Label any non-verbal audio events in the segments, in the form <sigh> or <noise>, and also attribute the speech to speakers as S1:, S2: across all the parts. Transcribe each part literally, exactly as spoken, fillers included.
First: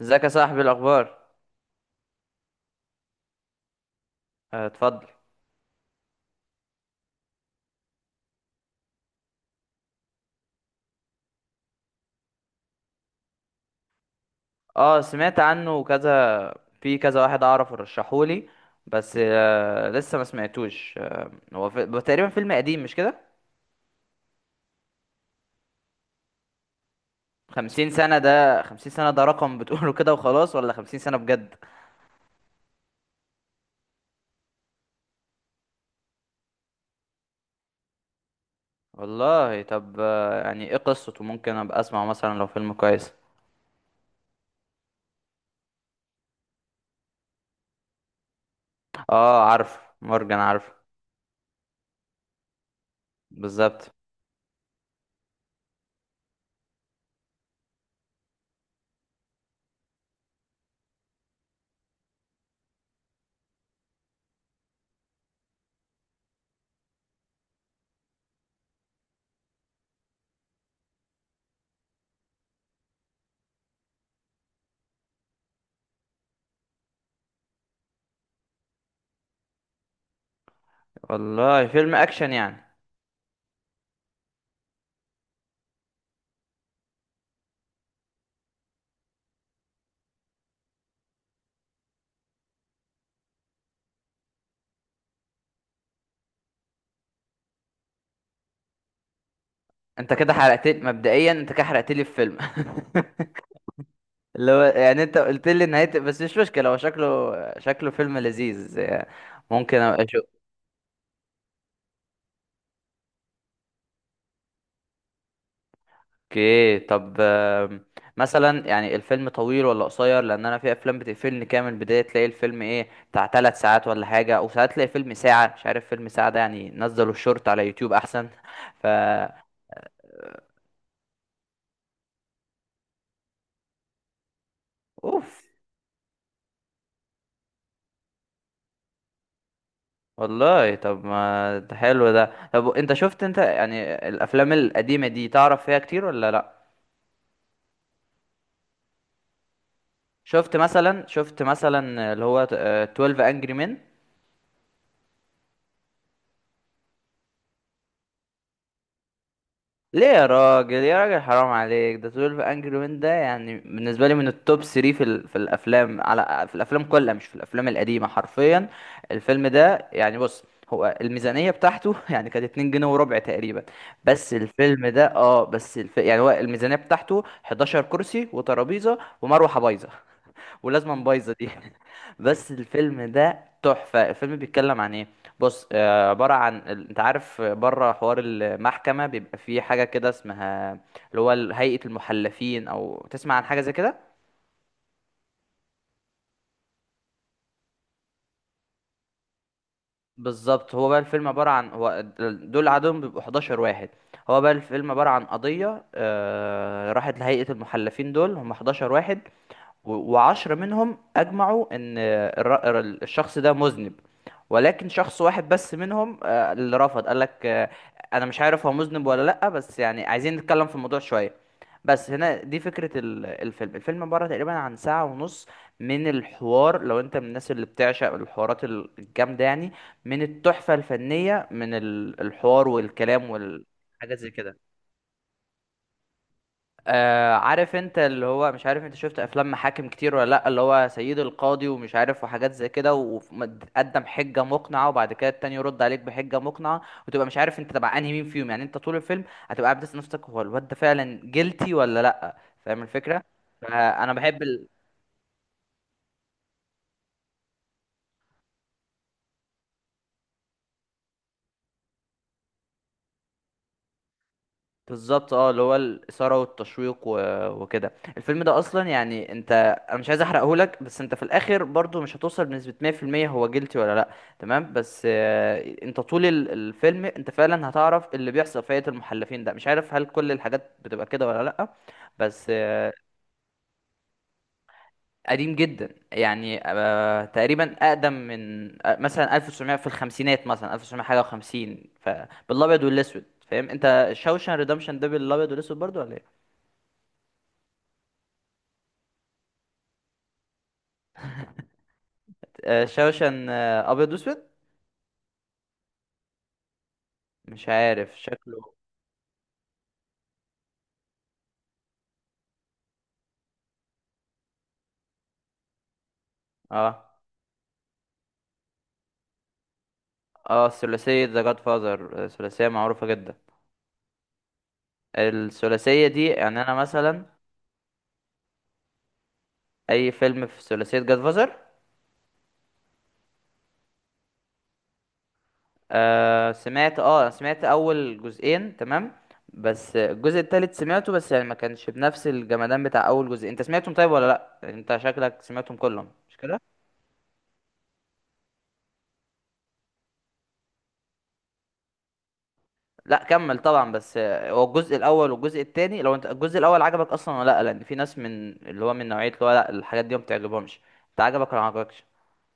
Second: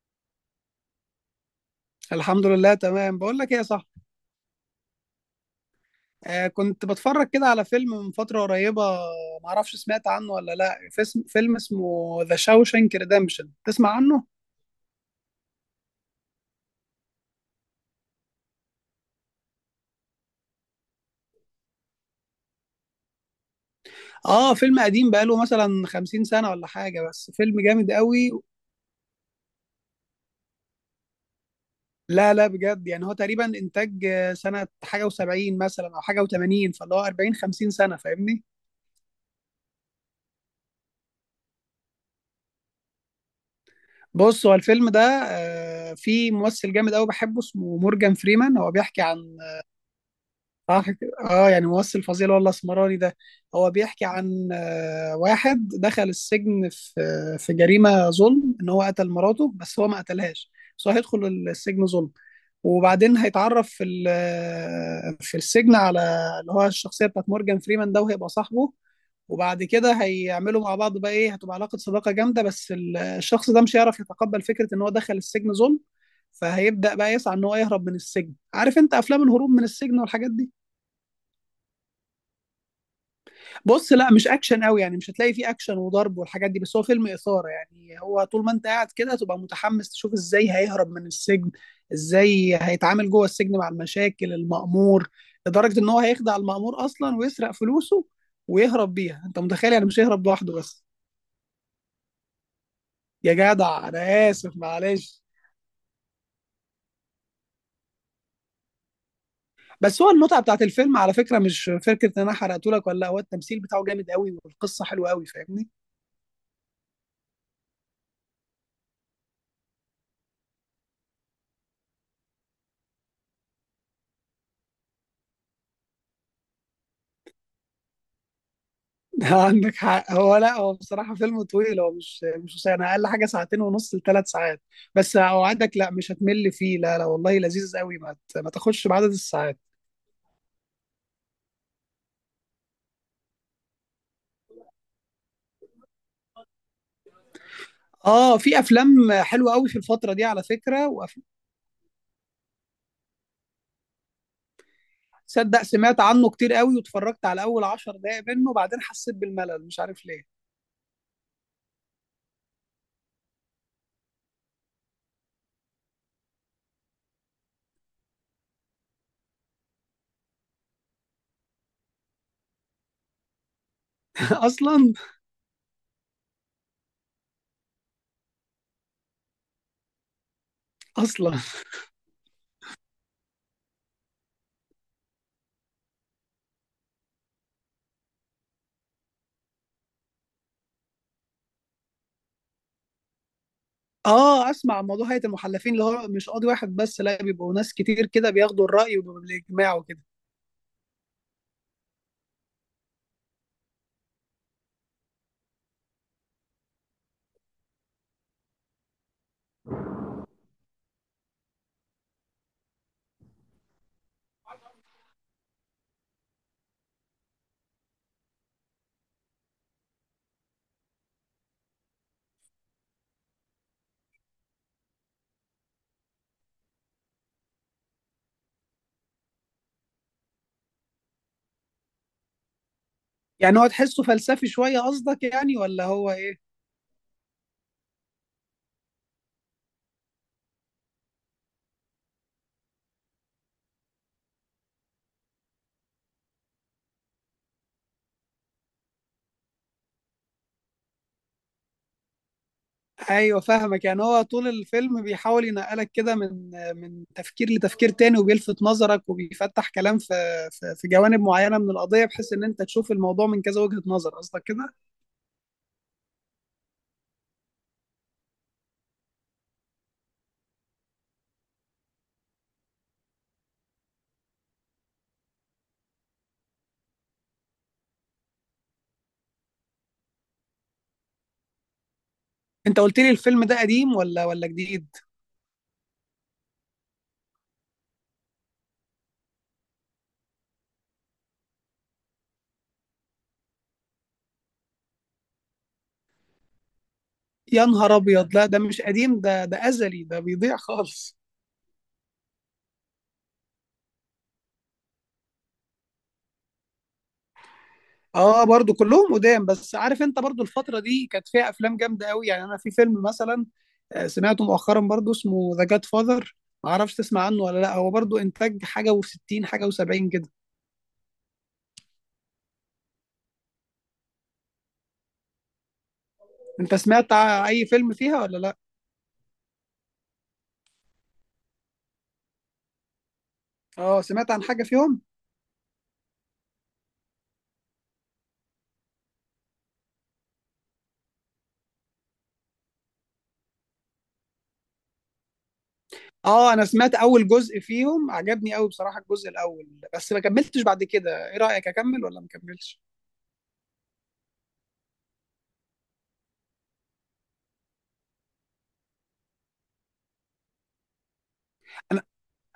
S1: ازيك يا صاحبي، الاخبار؟
S2: الحمد لله تمام. بقول لك ايه يا صاحبي؟
S1: آه، اتفضل.
S2: آه كنت بتفرج كده على فيلم من فترة قريبة. معرفش سمعت عنه ولا لا. فيلم, فيلم اسمه ذا شاوشانك ريدمشن، تسمع عنه؟
S1: اه سمعت عنه كذا. في كذا واحد اعرف رشحولي. بس آه لسه ما سمعتوش، آه هو في... هو تقريبا فيلم قديم مش كده؟
S2: اه، فيلم قديم بقاله مثلا خمسين سنة ولا حاجة، بس فيلم
S1: خمسين
S2: جامد
S1: سنة
S2: قوي.
S1: ده؟ خمسين سنة ده رقم بتقوله كده وخلاص ولا خمسين سنة بجد؟
S2: لا لا بجد، يعني هو تقريبا انتاج آه، سنة حاجة و70 مثلا او حاجة و80، فاللي هو أربعين خمسين سنة، فاهمني؟
S1: والله، طب، آه يعني ايه قصته؟ ممكن ابقى اسمع مثلا لو فيلم كويس.
S2: بص، هو الفيلم ده آه فيه ممثل جامد قوي بحبه اسمه مورجان فريمان. هو بيحكي عن.
S1: اه عارف مورجان عارف.
S2: صح كده، اه يعني ممثل فظيع اللي هو الاسمراني ده. هو
S1: بالظبط.
S2: بيحكي عن آه، واحد دخل السجن في آه، في جريمه ظلم ان هو قتل مراته بس هو ما قتلهاش. بس هو هيدخل السجن ظلم. وبعدين هيتعرف في ال- آه، في السجن على اللي هو الشخصيه بتاعت مورجان فريمان ده، وهيبقى صاحبه. وبعد كده هيعملوا مع بعض، بقى ايه، هتبقى علاقه صداقه جامده. بس ال- الشخص ده مش هيعرف يتقبل فكره ان هو دخل السجن ظلم، فهيبدا بقى يسعى ان هو يهرب من السجن. عارف انت افلام الهروب من السجن والحاجات دي.
S1: والله فيلم اكشن يعني؟
S2: بص، لا مش اكشن قوي، يعني مش هتلاقي فيه اكشن وضرب والحاجات دي، بس هو فيلم اثاره. يعني هو طول ما انت قاعد كده تبقى متحمس تشوف ازاي هيهرب من السجن، ازاي هيتعامل جوه السجن مع المشاكل المأمور. لدرجه ان هو هيخدع المأمور اصلا ويسرق فلوسه ويهرب بيها. انت متخيل؟ يعني مش
S1: انت
S2: هيهرب
S1: كده
S2: لوحده
S1: حرقت
S2: بس.
S1: مبدئيا، انت كده حرقت لي الفيلم. <laughs>
S2: يا جدع انا
S1: اللي
S2: اسف،
S1: هو يعني انت
S2: معلش.
S1: قلت لي نهاية، بس مش مشكلة، هو شكله شكله فيلم لذيذ يعني. ممكن
S2: بس
S1: ابقى
S2: هو
S1: اشوف.
S2: المتعه بتاعت الفيلم على فكره مش فكره ان انا حرقته لك ولا لا، هو التمثيل بتاعه جامد قوي والقصه حلوه قوي، فاهمني؟
S1: اوكي، طب، آم، مثلا يعني الفيلم طويل ولا قصير؟ لان انا في افلام بتقفلني كده من البداية، تلاقي الفيلم ايه، بتاع ثلاث ساعات ولا حاجة، او ساعات تلاقي فيلم ساعة. مش عارف، فيلم ساعة ده يعني نزلوا الشورت على يوتيوب احسن. <laughs> ف
S2: <laughs> عندك حق. هو لا، هو بصراحة فيلم طويل، هو مش مش قصير. انا اقل حاجة ساعتين ونص لثلاث ساعات. بس
S1: اوف.
S2: اوعدك، لا مش هتمل فيه، لا لا والله لذيذ قوي. ما ت- ما تاخدش بعدد الساعات.
S1: والله طب ما ده حلو ده. طب انت شفت، انت يعني الافلام القديمة دي تعرف فيها كتير ولا لا؟
S2: اه في افلام حلوة قوي في الفترة دي على
S1: شفت
S2: فكرة.
S1: مثلا
S2: وأف-
S1: شفت مثلا اللي هو، آه، اتناشر انجري مين؟
S2: تصدق سمعت عنه كتير قوي واتفرجت على اول عشر دقايق منه وبعدين حسيت بالملل مش
S1: ليه
S2: عارف
S1: يا
S2: ليه.
S1: راجل يا راجل، حرام عليك. ده اتناشر انجري مين ده يعني بالنسبه لي من التوب تلاتة في ال... في الافلام على في الافلام كلها، مش في الافلام القديمه، حرفيا. الفيلم ده يعني، بص، هو الميزانيه بتاعته <laughs> يعني كانت اتنين جنيه وربع تقريبا. بس
S2: <laughs>
S1: الفيلم
S2: اصلا.
S1: ده اه بس الف... يعني هو الميزانيه بتاعته 11 كرسي وترابيزه ومروحه بايظه. ولازما بايظه
S2: اصلا.
S1: دي <laughs> بس الفيلم ده تحفه. الفيلم بيتكلم عن ايه؟ بص، آه، عباره عن ال- انت عارف، بره حوار المحكمه بيبقى فيه حاجه كده اسمها، اللي هو ال- هيئه المحلفين، او تسمع عن حاجه زي كده؟
S2: اه، اسمع عن موضوع هيئة المحلفين. اللي هو مش قاضي واحد بس، لا بيبقوا ناس كتير كده بياخدوا الرأي وبالاجماع وكده.
S1: بالظبط. هو بقى الفيلم عباره عن، هو دل- دول عددهم بيبقوا 11 واحد. هو بقى الفيلم عباره عن قضيه، آه، راحت لهيئه المحلفين، دول هم 11 واحد. و- وعشرة منهم أجمعوا إن الر- ال- الشخص ده مذنب. ولكن شخص واحد بس منهم، آه، اللي رفض قال لك، آه، أنا مش عارف هو مذنب ولا لأ، بس يعني عايزين نتكلم في الموضوع شوية. بس هنا دي فكرة ال- الفيلم الفيلم عبارة تقريبا عن ساعة ونص من الحوار. لو انت من الناس اللي بتعشق الحوارات ال- الجامدة يعني، من التحفة الفنية، من ال- الحوار والكلام
S2: يعني هو تحسه
S1: والحاجات زي
S2: فلسفي
S1: كده.
S2: شوية قصدك، يعني ولا هو ايه؟
S1: آه عارف انت اللي هو، مش عارف انت شفت افلام محاكم كتير ولا لا، اللي هو سيد القاضي ومش عارف وحاجات زي كده، وقدم حجة مقنعة وبعد كده التاني يرد عليك بحجة مقنعة، وتبقى مش عارف انت تبع انهي مين فيهم. يعني انت طول الفيلم هتبقى قاعد بتسأل نفسك هو الواد ده فعلا جيلتي ولا لا، فاهم الفكرة؟
S2: ايوه فاهمك. يعني
S1: فانا
S2: هو
S1: بحب
S2: طول
S1: ال...
S2: الفيلم بيحاول ينقلك كده من من تفكير لتفكير تاني، وبيلفت نظرك وبيفتح كلام في في في جوانب معينة من القضية، بحيث ان انت تشوف الموضوع من كذا وجهة نظر، قصدك كده؟
S1: بالظبط، اه، اللي هو الاثاره والتشويق و... وكده. الفيلم ده اصلا يعني، انت، انا مش عايز احرقه لك، بس انت في الاخر برضو مش هتوصل بنسبه ميه في الميه هو جيلتي ولا لا. تمام. بس آه، انت طول ال- الفيلم انت فعلا هتعرف اللي بيحصل في هيئه المحلفين ده. مش عارف هل كل الحاجات بتبقى كده ولا لا. بس
S2: انت
S1: آه،
S2: قلت لي الفيلم ده قديم ولا ولا جديد؟
S1: قديم جدا يعني، آه، تقريبا اقدم من، آه، مثلا ألف وتسعمية، في الخمسينات، مثلا ألف وتسعمية حاجه و50. فبالابيض والاسود. فاهم انت شاوشان ريدمشن ده بالابيض والاسود برضو ولا إيه؟
S2: يا نهار ابيض، لا ده مش قديم، ده ده ازلي، ده بيضيع خالص.
S1: آه، شوشن، آه، ابيض واسود. مش عارف
S2: اه
S1: شكله.
S2: برضو كلهم قدام. بس عارف انت برضو الفترة دي كانت فيها افلام جامدة قوي. يعني انا في فيلم مثلا آه، سمعته مؤخرا برضو اسمه ذا جاد فاذر. ما اعرفش
S1: اه
S2: تسمع عنه ولا لا. هو برضو انتاج حاجة و60 حاجة و70 كده.
S1: اه الثلاثيه ذا جاد فاذر، ثلاثيه معروفه جدا. الثلاثيه دي يعني انا
S2: انت سمعت
S1: مثلا،
S2: ع- اي فيلم فيها ولا لا؟
S1: اي فيلم في ثلاثيه جاد فاذر؟
S2: اه سمعت عن حاجة فيهم.
S1: آه سمعت اه سمعت اول جزئين، تمام. بس الجزء التالت سمعته، بس يعني ما كانش بنفس الجمدان بتاع اول جزء. انت سمعتهم طيب ولا لا؟ انت شكلك سمعتهم كلهم مش
S2: اه
S1: كده؟
S2: انا سمعت اول جزء فيهم عجبني قوي بصراحة، الجزء الاول. بس ما كملتش بعد كده، ايه رأيك اكمل ولا ما كملش؟
S1: لا، كمل طبعا. بس آه، هو الجزء الاول والجزء التاني، لو انت الجزء الاول عجبك اصلا ولا لا، لان في ناس من اللي هو من نوعيه، اللي هو لا، الحاجات دي ما بتعجبهمش. انت عجبك ولا ما عجبكش؟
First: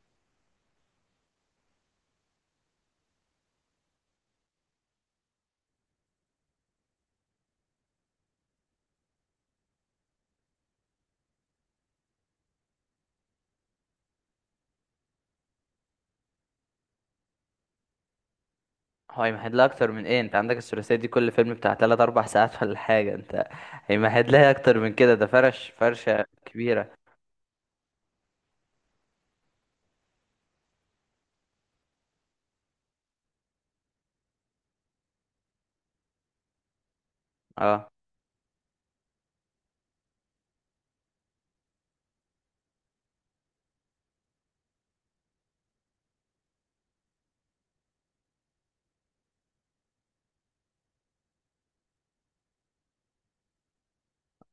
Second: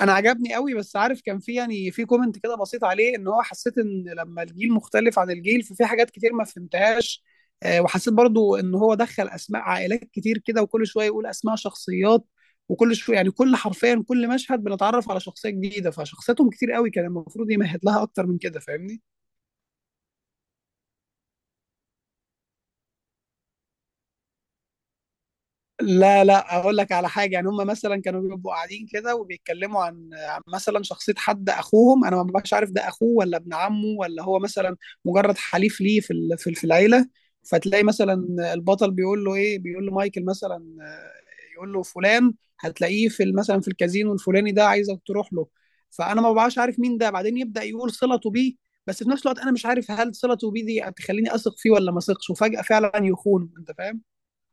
S2: انا عجبني قوي. بس عارف كان في يعني في كومنت كده بسيط عليه، ان هو حسيت ان لما الجيل مختلف عن الجيل ففي حاجات كتير ما فهمتهاش. آه، وحسيت برضو ان هو دخل اسماء عائلات كتير كده، وكل شويه يقول اسماء شخصيات، وكل شويه يعني كل حرفيا كل مشهد بنتعرف على شخصيه جديده، فشخصياتهم كتير قوي، كان المفروض يمهد لها اكتر من كده، فاهمني؟
S1: هو هيمهد لها اكتر من ايه؟ انت عندك الثلاثيه دي كل فيلم بتاع تلات 4 ساعات ولا حاجه، انت. هيمهد لها اكتر من كده؟ ده فرش فرشه
S2: لا لا، اقول
S1: كبيره.
S2: لك على حاجه. يعني هم مثلا كانوا بيبقوا قاعدين كده وبيتكلموا عن عن مثلا شخصيه حد اخوهم، انا ما ببقاش عارف ده اخوه ولا ابن عمه، ولا هو مثلا مجرد حليف ليه في ال- في في العيله. فتلاقي
S1: اه.
S2: مثلا البطل بيقول له ايه، بيقول له مايكل مثلا، آه، يقول له فلان هتلاقيه في ال- مثلا في الكازينو الفلاني ده، عايزك تروح له. فانا ما ببقاش عارف مين ده، بعدين يبدا يقول صلته بيه، بس في نفس الوقت انا مش عارف هل صلته بيه دي هتخليني اثق فيه ولا ما اثقش، وفجاه فعلا يخون، انت فاهم؟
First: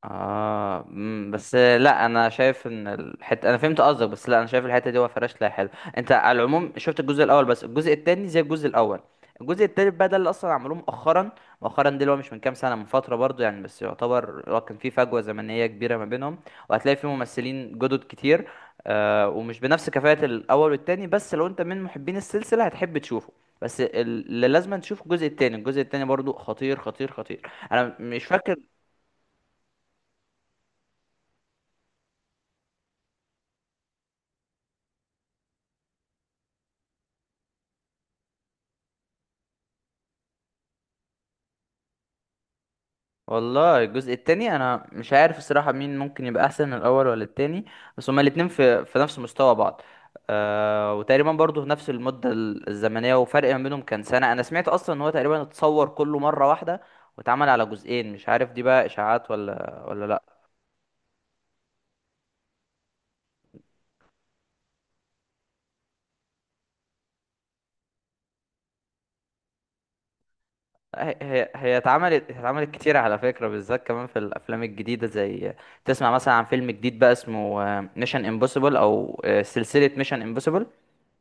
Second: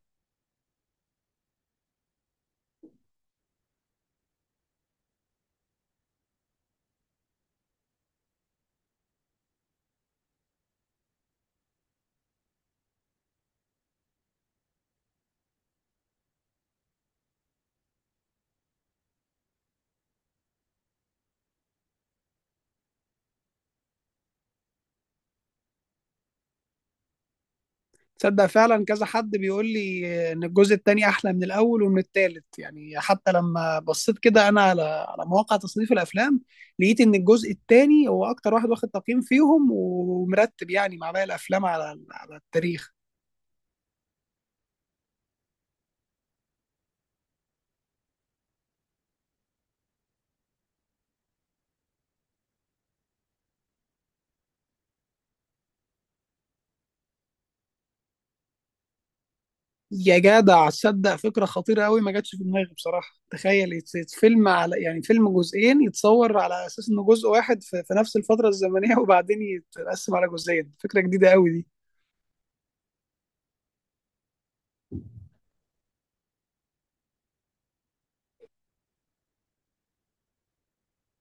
S1: اه، امم بس لا، انا شايف ان الحته، انا فهمت قصدك، بس لا، انا شايف الحته دي وفراش لا حلو. انت على العموم شفت الجزء الاول، بس الجزء التاني زي الجزء الاول. الجزء التالت بقى ده اللي اصلا عملوه مؤخرا. مؤخرا ده اللي هو، مش من كام سنه، من فتره برضو يعني، بس يعتبر هو كان في فجوه زمنيه كبيره ما بينهم. وهتلاقي فيه ممثلين جدد كتير. آه ومش بنفس كفاءه الاول والتاني، بس لو انت من محبين السلسله هتحب تشوفه. بس ال- اللي لازم تشوف الجزء التاني. الجزء التاني برضو خطير خطير خطير. انا مش
S2: تصدق
S1: فاكر.
S2: فعلا كذا حد بيقول لي ان الجزء الثاني احلى من الاول ومن الثالث. يعني حتى لما بصيت كده انا على على مواقع تصنيف الافلام، لقيت ان الجزء الثاني هو اكتر واحد واخد تقييم فيهم ومرتب يعني مع باقي الافلام على على التاريخ.
S1: والله الجزء التاني انا مش عارف الصراحة مين ممكن يبقى احسن، الاول ولا التاني. بس هما الاتنين في في نفس مستوى بعض. آه وتقريبا برضو في نفس المدة ال- الزمنية. وفرق ما بينهم كان سنة. انا سمعت اصلا ان هو تقريبا اتصور كله مرة واحدة واتعمل على جزئين. مش عارف دي بقى اشاعات ولا ولا
S2: يا
S1: لا.
S2: جدع تصدق فكره خطيره قوي ما جاتش في دماغي بصراحه. تخيل يت- يت- فيلم على يعني فيلم جزئين يتصور على اساس انه جزء واحد في, في نفس الفتره الزمنيه <laughs> وبعدين يتقسم على جزئين، فكره
S1: هي
S2: جديده قوي
S1: هي
S2: دي.
S1: هي اتعملت هي اتعملت كتير على فكرة، بالذات كمان في الافلام الجديدة، زي تسمع مثلا عن فيلم جديد بقى اسمه ميشن امبوسيبل، او آه، سلسلة ميشن امبوسيبل.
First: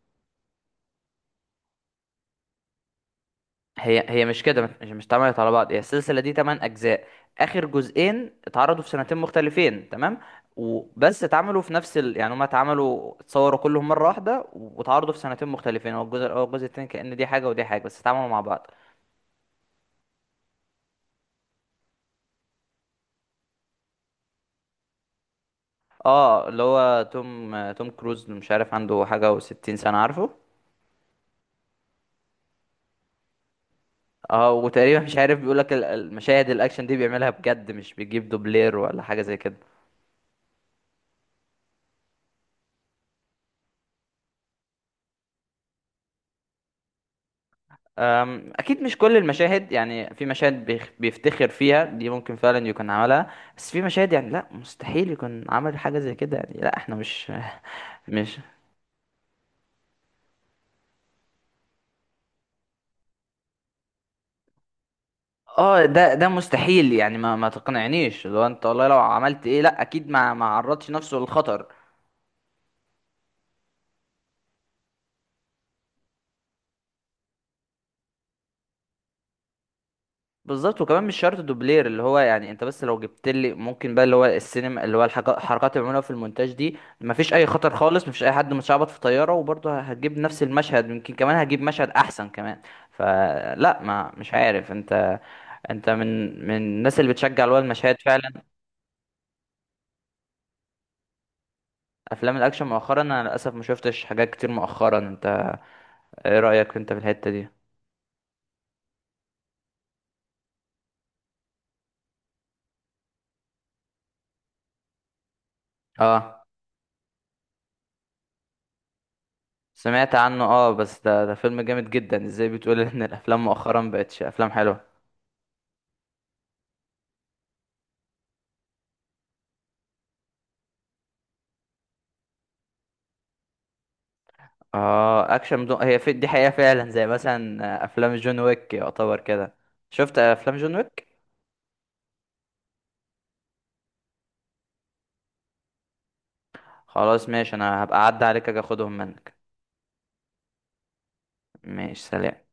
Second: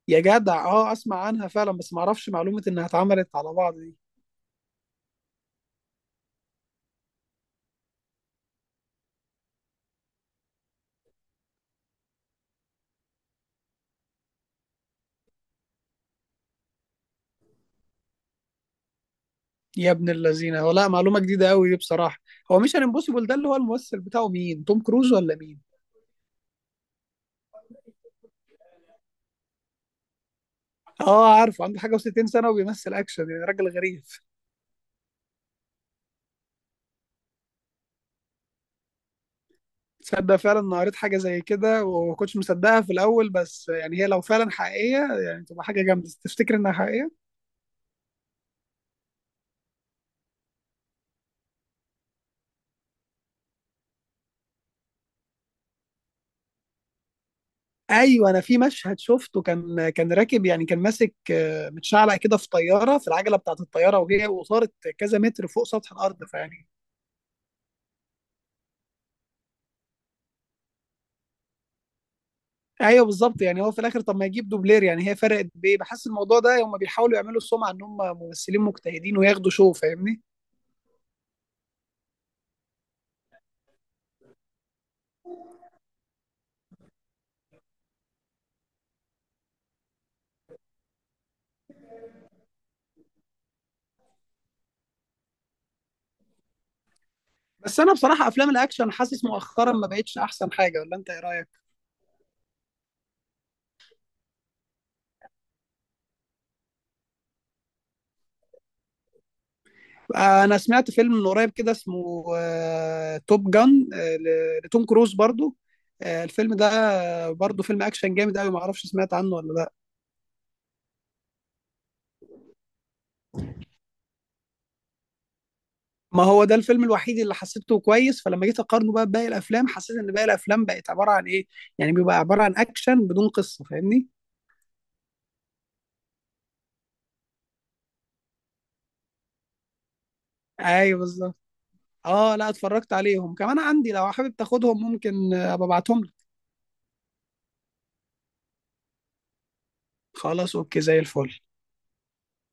S2: يا جدع اه اسمع عنها فعلا، بس ما اعرفش معلومه انها اتعملت على بعض دي.
S1: هي هي مش كده، مش مش اتعملت على بعض. هي السلسله دي 8 اجزاء. اخر جزئين اتعرضوا في سنتين مختلفين، تمام. وبس اتعملوا في نفس ال... يعني هما اتعملوا اتصوروا كلهم مره واحده، واتعرضوا في سنتين مختلفين. هو الجزء الاول والجزء التاني كأن دي حاجه ودي حاجه، بس اتعملوا مع بعض.
S2: يا ابن اللذينه، هو لا، معلومه جديده قوي دي بصراحه. هو مش امبوسيبل ده اللي هو الممثل بتاعه مين، توم كروز ولا مين؟
S1: اه، اللي هو توم توم كروز، مش عارف عنده حاجه و60 سنه، عارفه.
S2: اه عارفه عنده حاجه و60 سنه وبيمثل اكشن، يعني راجل غريب.
S1: اه، وتقريبا، مش عارف، بيقول لك المشاهد الاكشن دي بيعملها بجد، مش بيجيب دوبلير ولا حاجه زي كده.
S2: تصدق فعلا انا قريت حاجه زي كده وما كنتش مصدقها في الاول. بس يعني هي لو فعلا حقيقيه، يعني تبقى حاجه جامده تفتكر انها حقيقيه.
S1: أم، اكيد مش كل المشاهد، يعني في مشاهد بيخ- بيفتخر فيها دي ممكن فعلا يكون عملها. بس في مشاهد يعني لا، مستحيل يكون عمل حاجه زي كده، يعني لا احنا مش،
S2: ايوه
S1: مش،
S2: انا في مشهد شفته كان كان راكب، يعني كان ماسك آه، متشعلق كده في طياره في العجله بتاعت الطياره، وهي وصارت كذا متر فوق
S1: اه،
S2: سطح
S1: ده
S2: الارض،
S1: ده
S2: فيعني.
S1: مستحيل. يعني ما ما تقنعنيش، لو انت والله لو عملت ايه لا، اكيد ما ما عرضش نفسه للخطر.
S2: ايوه بالظبط، يعني هو في الاخر طب ما يجيب دوبلير، يعني هي فرقت بايه؟ بحس الموضوع ده هم بيحاولوا يعملوا السمعه ان هم ممثلين مجتهدين وياخدوا شو، فاهمني؟
S1: بالظبط، وكمان مش شرط دوبلير اللي هو، يعني انت بس لو جبت لي ممكن بقى اللي هو السينما، اللي هو الحاجات الحركات اللي بيعملوها في المونتاج دي، مفيش اي خطر خالص، مفيش اي حد متشعبط في طياره وبرضه هتجيب نفس المشهد، يمكن كمان هتجيب مشهد احسن كمان. فلا، ما مش عارف انت، انت من من الناس اللي بتشجع، اللي هو
S2: بس انا
S1: المشاهد
S2: بصراحه
S1: فعلا.
S2: افلام الاكشن حاسس مؤخرا ما بقتش احسن حاجه، ولا انت ايه رايك؟
S1: افلام الاكشن مؤخرا انا للاسف ما شفتش حاجات كتير مؤخرا. انت ايه رايك انت في الحته دي؟
S2: آه، انا سمعت فيلم من قريب كده اسمه آه، توب جان، آه، ل- لتوم كروز برضو. آه،
S1: اه
S2: الفيلم ده آه، برضو فيلم اكشن جامد قوي، ما اعرفش سمعت عنه ولا لا.
S1: سمعت عنه. اه بس ده ده فيلم جامد جدا، ازاي بتقول ان الافلام مؤخرا بقتش افلام حلوه؟
S2: ما هو ده الفيلم الوحيد اللي حسيته كويس، فلما جيت اقارنه بقى بباقي الافلام حسيت ان باقي الافلام بقت عباره عن ايه. يعني بيبقى عباره عن اكشن بدون قصه، فاهمني؟
S1: اه، اكشن بدون، هي في دي حقيقة فعلا، زي مثلا آه، افلام جون ويك يعتبر كده. شفت افلام جون
S2: ايوه
S1: ويك؟
S2: بالظبط. اه لا اتفرجت عليهم، كمان عندي لو حابب تاخدهم، ممكن آه، ابقى ابعتهم لك.
S1: خلاص ماشي، انا هبقى اعدي عليك اجي اخدهم منك.
S2: خلاص اوكي زي الفل.
S1: ماشي، سلام.